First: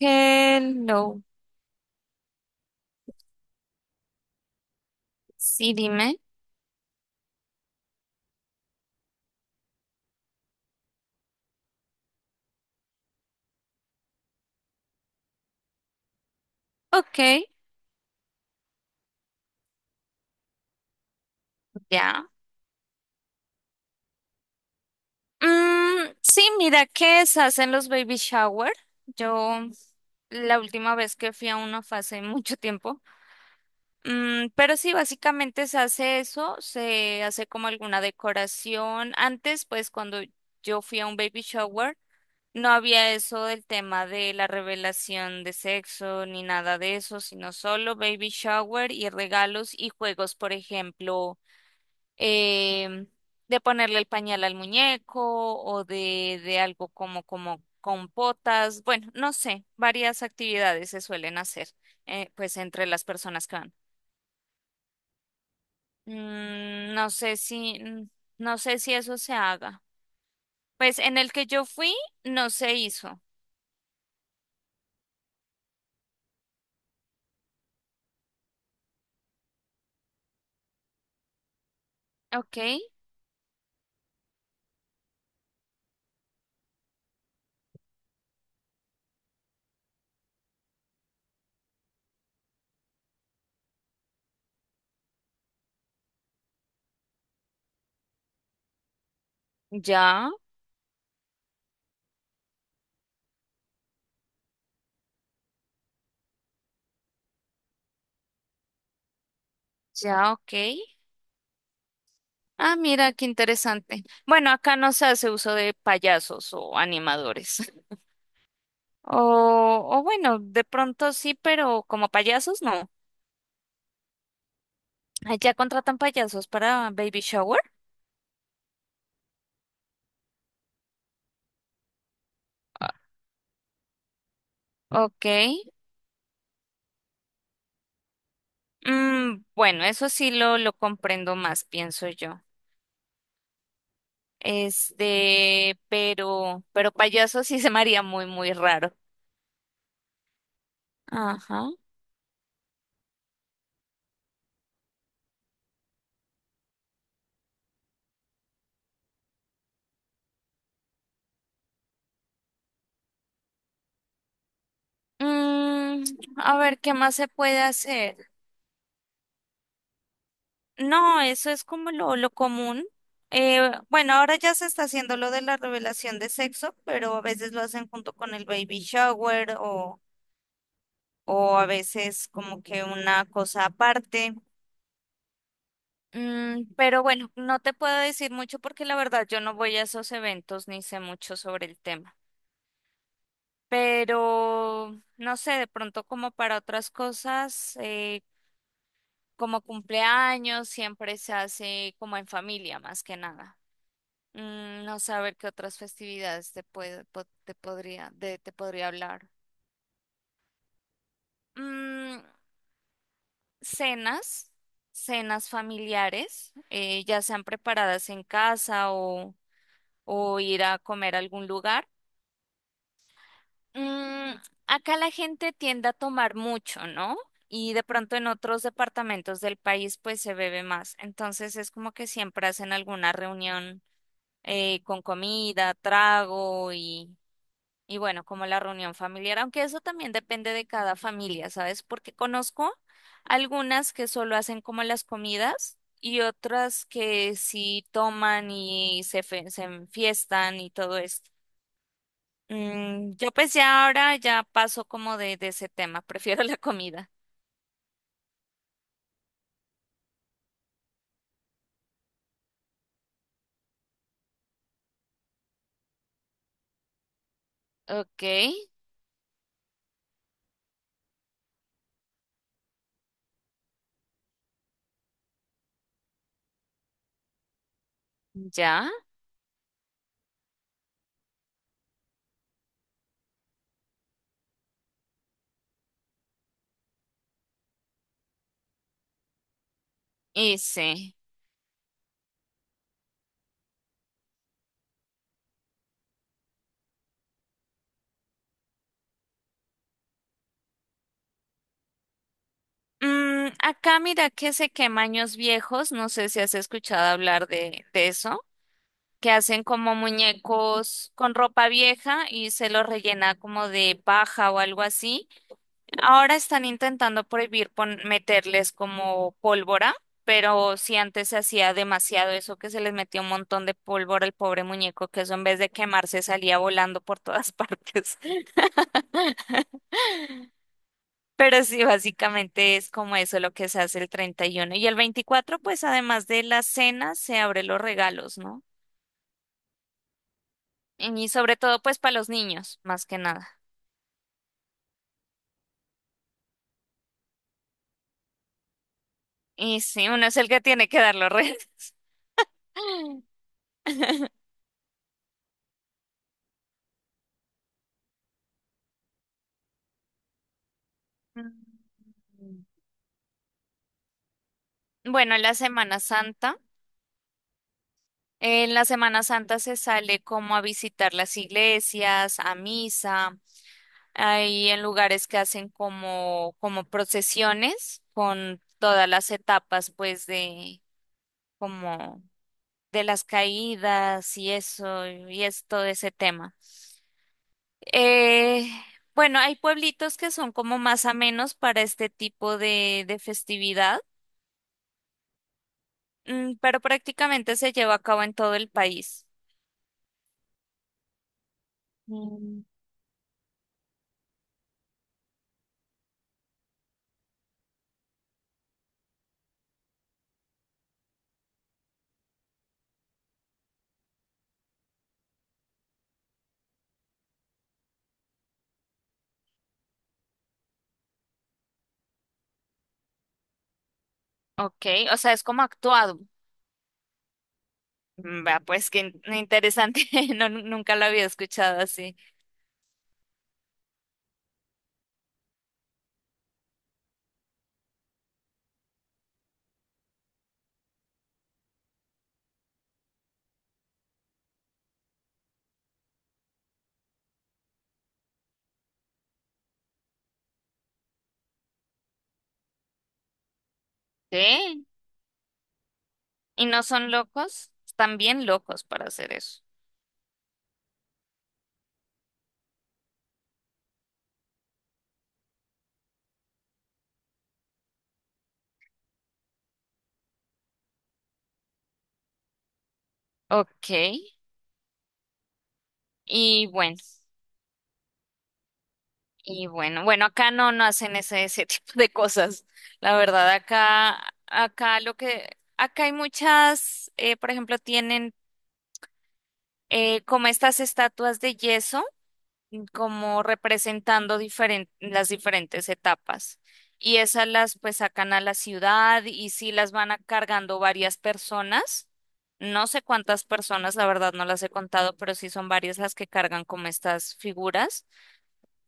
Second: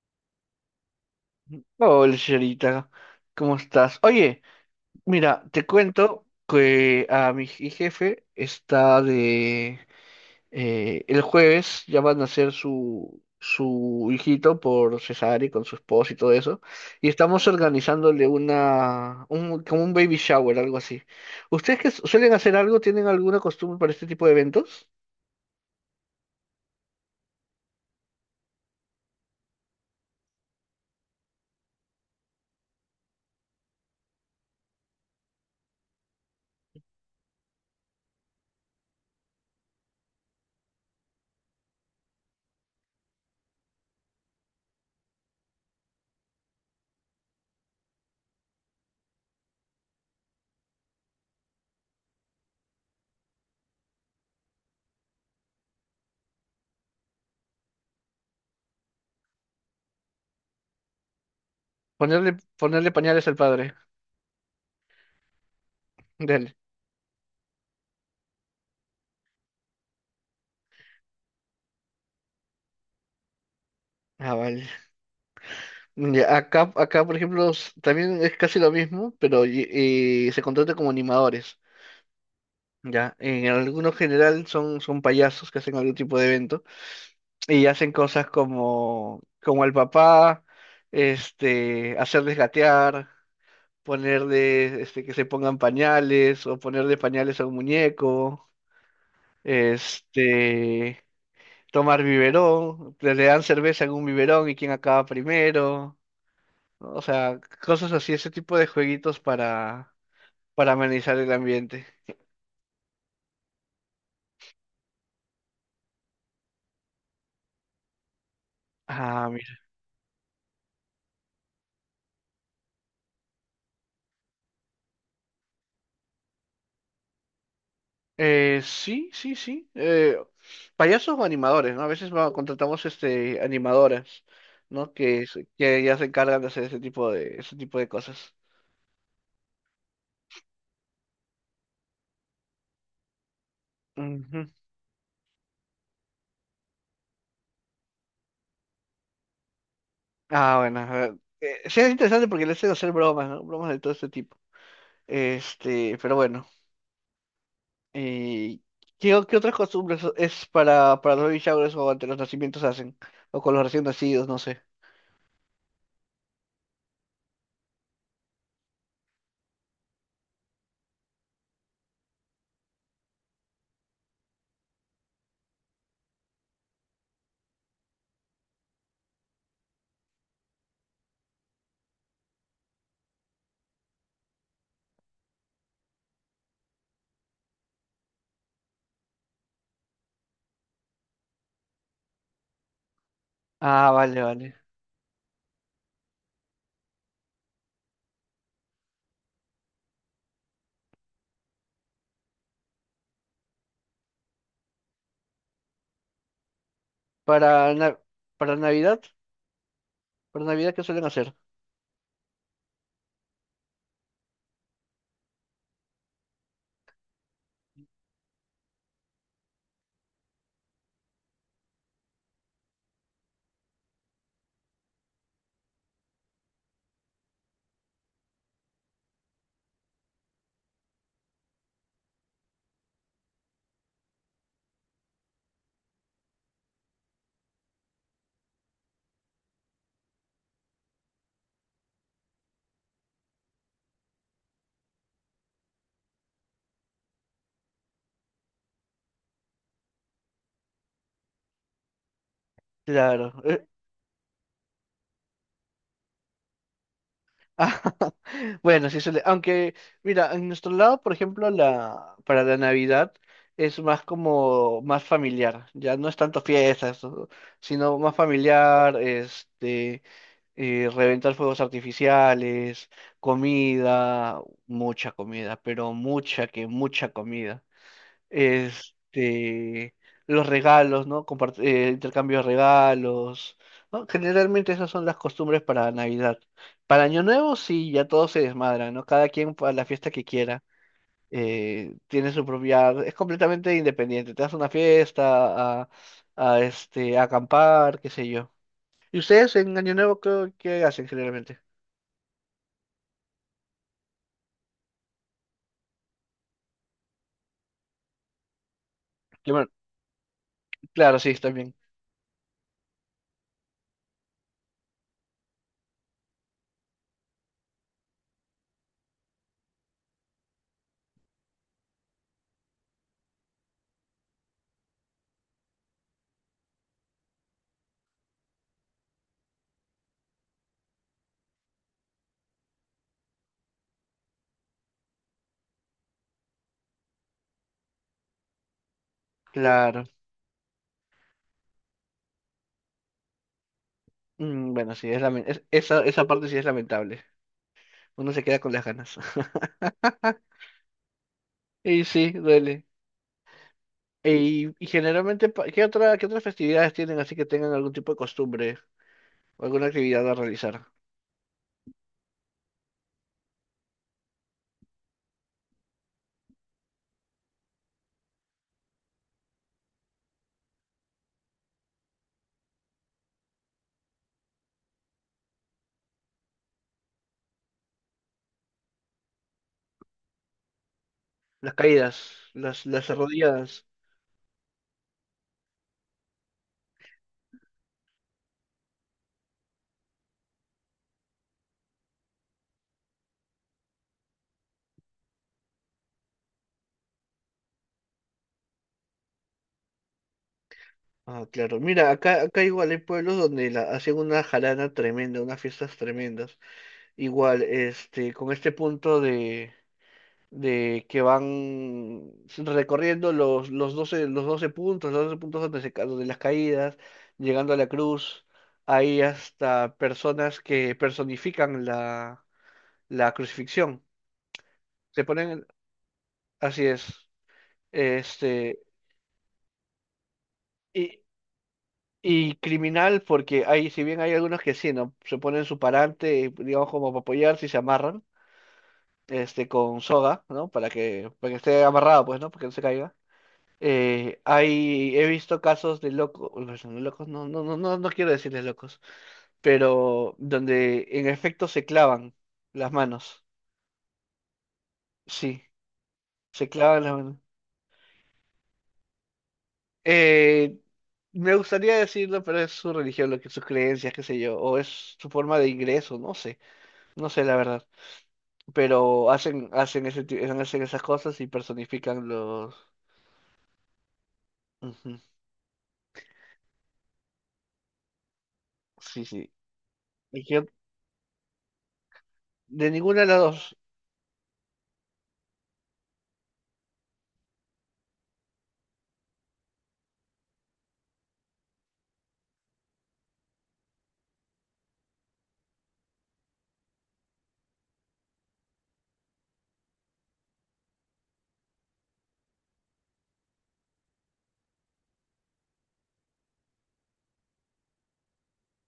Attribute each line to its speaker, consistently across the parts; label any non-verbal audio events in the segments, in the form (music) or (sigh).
Speaker 1: Hello.
Speaker 2: Hola, señorita, ¿cómo estás? Oye, mira, te
Speaker 1: Sí, dime.
Speaker 2: cuento que a mi jefe está de... el jueves ya van a hacer su hijito por cesárea y con su esposa y todo eso, y estamos
Speaker 1: Ok,
Speaker 2: organizándole una... Un, como un baby shower, algo así. ¿Ustedes que
Speaker 1: ya.
Speaker 2: suelen hacer algo, tienen alguna costumbre para este tipo de eventos?
Speaker 1: Sí, mira que se hacen los baby shower. Yo la última vez que fui a uno fue hace (laughs) mucho tiempo. Pero sí, básicamente se hace eso, se hace como alguna decoración. Antes, pues cuando yo fui a un baby shower, no había eso del tema de la revelación de sexo ni nada de eso, sino solo baby shower y regalos y juegos, por ejemplo. eh, de ponerle el pañal al muñeco o de algo como, como compotas, bueno, no sé, varias actividades se suelen hacer,
Speaker 2: Ponerle,
Speaker 1: pues entre
Speaker 2: ponerle
Speaker 1: las
Speaker 2: pañales al
Speaker 1: personas que van.
Speaker 2: padre. Dale.
Speaker 1: Mm, no sé si, no sé si eso se haga. Pues en el que yo fui no se hizo.
Speaker 2: Ah, vale. Mm, ya, acá, por ejemplo, también es casi lo mismo, pero se contrata como animadores.
Speaker 1: Ok,
Speaker 2: Ya, en algunos general son payasos que hacen algún tipo de evento y hacen cosas como, como al papá, este, hacerles gatear, ponerle, este, que se pongan pañales o ponerle pañales a un muñeco,
Speaker 1: ya,
Speaker 2: este, tomar biberón, le dan cerveza en un biberón y quién acaba primero, ¿no? O sea, cosas así, ese tipo de jueguitos
Speaker 1: ya, ok.
Speaker 2: para amenizar el ambiente.
Speaker 1: Ah, mira, qué interesante. Bueno, acá no se hace uso de payasos o animadores. O,
Speaker 2: Ah, mira.
Speaker 1: o bueno, de pronto sí, pero como payasos no. Allá contratan payasos para baby shower.
Speaker 2: Sí, sí, sí. Payasos o animadores, ¿no? A veces contratamos
Speaker 1: Ah.
Speaker 2: este animadoras, ¿no? Que,
Speaker 1: Ok.
Speaker 2: que ya se encargan de hacer ese tipo de cosas.
Speaker 1: Bueno, eso sí lo comprendo más, pienso yo.
Speaker 2: Ujú.
Speaker 1: Este, pero payasos sí se me haría muy, muy raro.
Speaker 2: Ah, bueno, a ver.
Speaker 1: Ajá.
Speaker 2: Sí, es interesante porque le hacen hacer bromas, ¿no? Bromas de todo este tipo. Este, pero bueno. Eh, ¿Qué, qué otras costumbres es para los baby showers o ante los nacimientos hacen? O con los recién nacidos, no sé.
Speaker 1: Mm, a ver, ¿qué más se puede hacer? No, eso es como lo común. Bueno, ahora ya se está haciendo lo de la revelación de sexo, pero a veces lo hacen junto con el baby shower o a veces como que una cosa aparte. Pero bueno, no te puedo decir mucho porque la verdad yo no voy a esos eventos ni sé mucho sobre el tema.
Speaker 2: Ah, vale, vale.
Speaker 1: Pero no sé, de pronto como para otras cosas, como cumpleaños, siempre se hace como en familia más que nada. No saber qué otras festividades te puede, te
Speaker 2: Para,
Speaker 1: podría, te
Speaker 2: para
Speaker 1: podría
Speaker 2: Navidad,
Speaker 1: hablar.
Speaker 2: para Navidad, ¿qué suelen hacer?
Speaker 1: Mm, cenas, cenas familiares, ya sean preparadas en casa o ir a comer a algún lugar. Mm, acá la gente tiende a tomar mucho, ¿no? Y de pronto en otros departamentos del país pues se bebe más. Entonces es como que siempre hacen alguna reunión, con comida, trago y bueno, como la reunión familiar, aunque eso también depende de cada familia, ¿sabes? Porque conozco algunas que solo hacen como las comidas y otras que sí toman y se enfiestan y todo esto. Yo
Speaker 2: Claro.
Speaker 1: pues ya ahora ya paso como de ese tema, (laughs) prefiero la comida.
Speaker 2: (laughs) Ah, bueno, sí suele. Aunque, mira, en nuestro lado, por ejemplo, la para la Navidad es más como más familiar. Ya no es tanto fiestas, sino más
Speaker 1: Ok,
Speaker 2: familiar, este, reventar fuegos artificiales, comida, mucha comida, pero mucha que mucha comida,
Speaker 1: ya,
Speaker 2: este, los regalos, ¿no? Intercambio de regalos, ¿no? Generalmente esas son las costumbres para Navidad. Para Año Nuevo sí, ya todo se desmadra, ¿no? Cada quien para la fiesta que quiera.
Speaker 1: hice.
Speaker 2: Tiene su propia, es completamente independiente. Te das una fiesta, este, a acampar, qué sé yo. ¿Y ustedes en Año Nuevo qué, qué hacen generalmente?
Speaker 1: Mm, acá mira que se quema años viejos, no sé si has escuchado hablar de eso. Que
Speaker 2: Que
Speaker 1: hacen
Speaker 2: bueno,
Speaker 1: como muñecos
Speaker 2: claro,
Speaker 1: con
Speaker 2: sí,
Speaker 1: ropa
Speaker 2: también.
Speaker 1: vieja y se los rellena como de paja o algo así. Ahora están intentando prohibir meterles como pólvora, pero si antes se hacía demasiado eso que se les metía un montón de pólvora al pobre muñeco, que eso en vez de quemarse salía volando por todas (laughs) partes. Pero sí, básicamente es como eso lo que se hace el 31 y el 24. Pues además de la cena, se abre los regalos, ¿no?
Speaker 2: Claro.
Speaker 1: Y sobre todo pues para los niños, más que nada.
Speaker 2: Mm, bueno, sí, es esa, esa parte sí es lamentable. Uno se queda con las ganas. (laughs)
Speaker 1: Y sí, uno es el que tiene que dar los regalos.
Speaker 2: Y sí, duele.
Speaker 1: (laughs)
Speaker 2: Y generalmente, ¿qué otra, qué otras festividades tienen así que tengan algún tipo de costumbre o alguna actividad a realizar?
Speaker 1: Bueno, la Semana Santa. En la Semana Santa se sale como a visitar las iglesias, a misa, hay en lugares que hacen como, como procesiones con todas las etapas, pues, de
Speaker 2: Las
Speaker 1: como
Speaker 2: caídas,
Speaker 1: de
Speaker 2: las
Speaker 1: las
Speaker 2: arrodilladas.
Speaker 1: caídas y eso, y es todo ese tema. Eh, bueno, hay pueblitos que son como más amenos para este tipo de festividad. Pero prácticamente se lleva a cabo en todo el país.
Speaker 2: Ah, claro. Mira, acá
Speaker 1: Mm.
Speaker 2: igual hay pueblos donde la, hacen una jarana tremenda, unas fiestas tremendas. Igual, este, con este punto de que van recorriendo los, los 12 puntos, los 12 puntos donde donde las caídas, llegando a la cruz. Hay hasta personas que personifican la, la crucifixión.
Speaker 1: Ok, o
Speaker 2: Se
Speaker 1: sea, es como
Speaker 2: ponen,
Speaker 1: actuado.
Speaker 2: así es,
Speaker 1: Mm, vea,
Speaker 2: este,
Speaker 1: pues qué interesante. (laughs) No, nunca lo
Speaker 2: y,
Speaker 1: había escuchado así.
Speaker 2: y criminal porque hay, si bien hay algunos que sí, ¿no? Se ponen su parante, digamos, como para apoyarse y se amarran, este, con soga, ¿no? Para que esté amarrado, pues, ¿no? Para que no se caiga. Hay, he visto casos de locos, locos, no, no, no, no, no quiero decirles locos, pero donde en efecto se clavan las manos.
Speaker 1: ¿Qué?
Speaker 2: Sí,
Speaker 1: ¿Y
Speaker 2: se
Speaker 1: no
Speaker 2: clavan
Speaker 1: son
Speaker 2: las manos.
Speaker 1: locos? Están bien locos para hacer eso.
Speaker 2: Eh, me gustaría decirlo, pero es su religión, lo que sus creencias, qué sé yo, o es su forma de ingreso, no sé, no sé la verdad. Pero hacen, hacen ese, hacen esas cosas y personifican los.
Speaker 1: Ok,
Speaker 2: Ujú,
Speaker 1: y bueno,
Speaker 2: sí, sí.
Speaker 1: bueno,
Speaker 2: Y
Speaker 1: acá no, no hacen ese (laughs) tipo de cosas.
Speaker 2: de
Speaker 1: La
Speaker 2: ninguna de las
Speaker 1: verdad,
Speaker 2: dos.
Speaker 1: acá, acá lo que, acá hay muchas, por ejemplo, tienen, como estas estatuas de yeso como representando las diferentes etapas. Y esas las pues sacan a la ciudad y sí las van a cargando varias personas. No sé cuántas personas, la verdad no las he contado, pero sí son varias las que cargan como estas figuras.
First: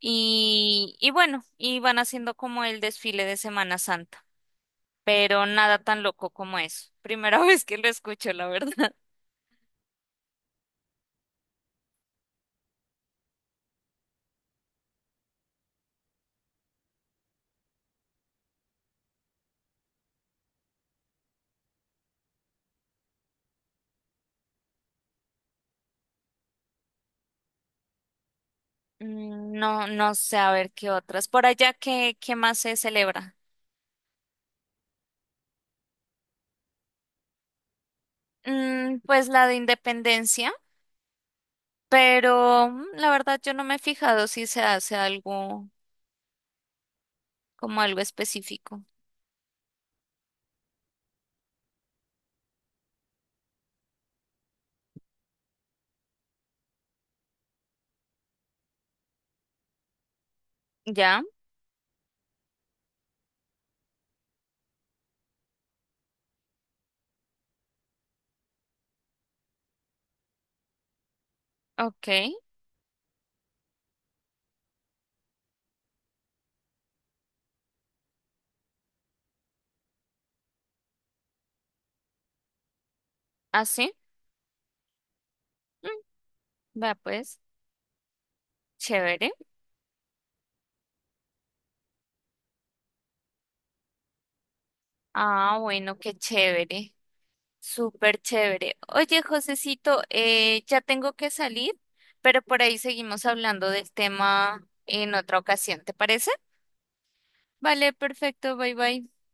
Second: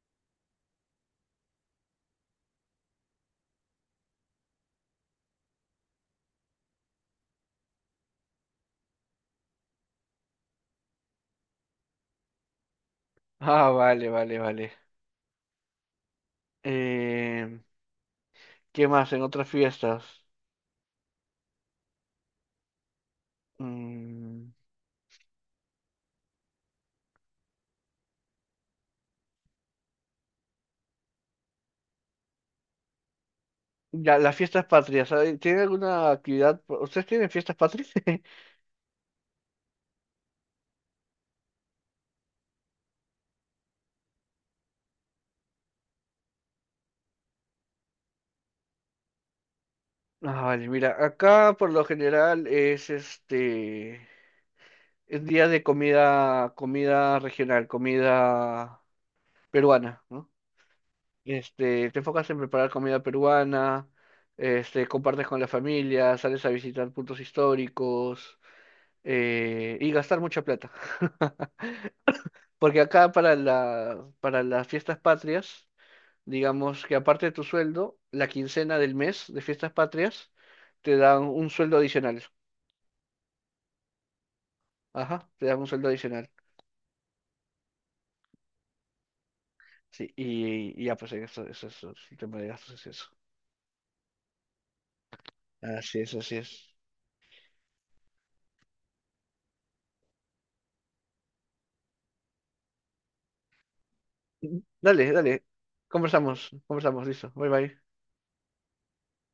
Speaker 1: Y bueno, y van haciendo como el desfile de Semana Santa, pero nada tan loco como eso. Primera (laughs) vez que lo escucho, la verdad.
Speaker 2: Ah, vale, vale, vale. Eh, ¿qué más en otras fiestas? Mm,
Speaker 1: Mm, no, no sé, a ver qué otras. Por allá, ¿qué, qué más se celebra?
Speaker 2: ya, las fiestas patrias. ¿Tienen alguna actividad? ¿Ustedes tienen fiestas patrias? (laughs)
Speaker 1: Mm, pues la de independencia, pero mm, la verdad yo no me he fijado si se hace algo como algo específico.
Speaker 2: Ah, vale, mira, acá por lo general es este, es día de comida, comida regional, comida peruana, ¿no?
Speaker 1: Ya,
Speaker 2: Este, te enfocas en preparar comida peruana, este, compartes con la familia, sales a visitar puntos históricos, y gastar mucha plata. (laughs)
Speaker 1: ok,
Speaker 2: Porque acá para la, para las fiestas patrias, digamos que aparte de tu sueldo, la quincena del mes de fiestas patrias te dan un sueldo adicional.
Speaker 1: así.
Speaker 2: Ajá, te dan un sueldo
Speaker 1: Mm,
Speaker 2: adicional.
Speaker 1: vea pues, chévere.
Speaker 2: Sí, y ya pues eso, el tema de gastos es eso.
Speaker 1: Ah, bueno,
Speaker 2: Así es,
Speaker 1: qué
Speaker 2: así es.
Speaker 1: chévere. Súper chévere. Oye, Josecito, ya tengo que salir, pero por ahí seguimos hablando del tema
Speaker 2: Dale,
Speaker 1: en otra
Speaker 2: dale.
Speaker 1: ocasión, ¿te parece?
Speaker 2: Conversamos, conversamos, listo. Bye bye.
Speaker 1: Vale, perfecto, bye bye.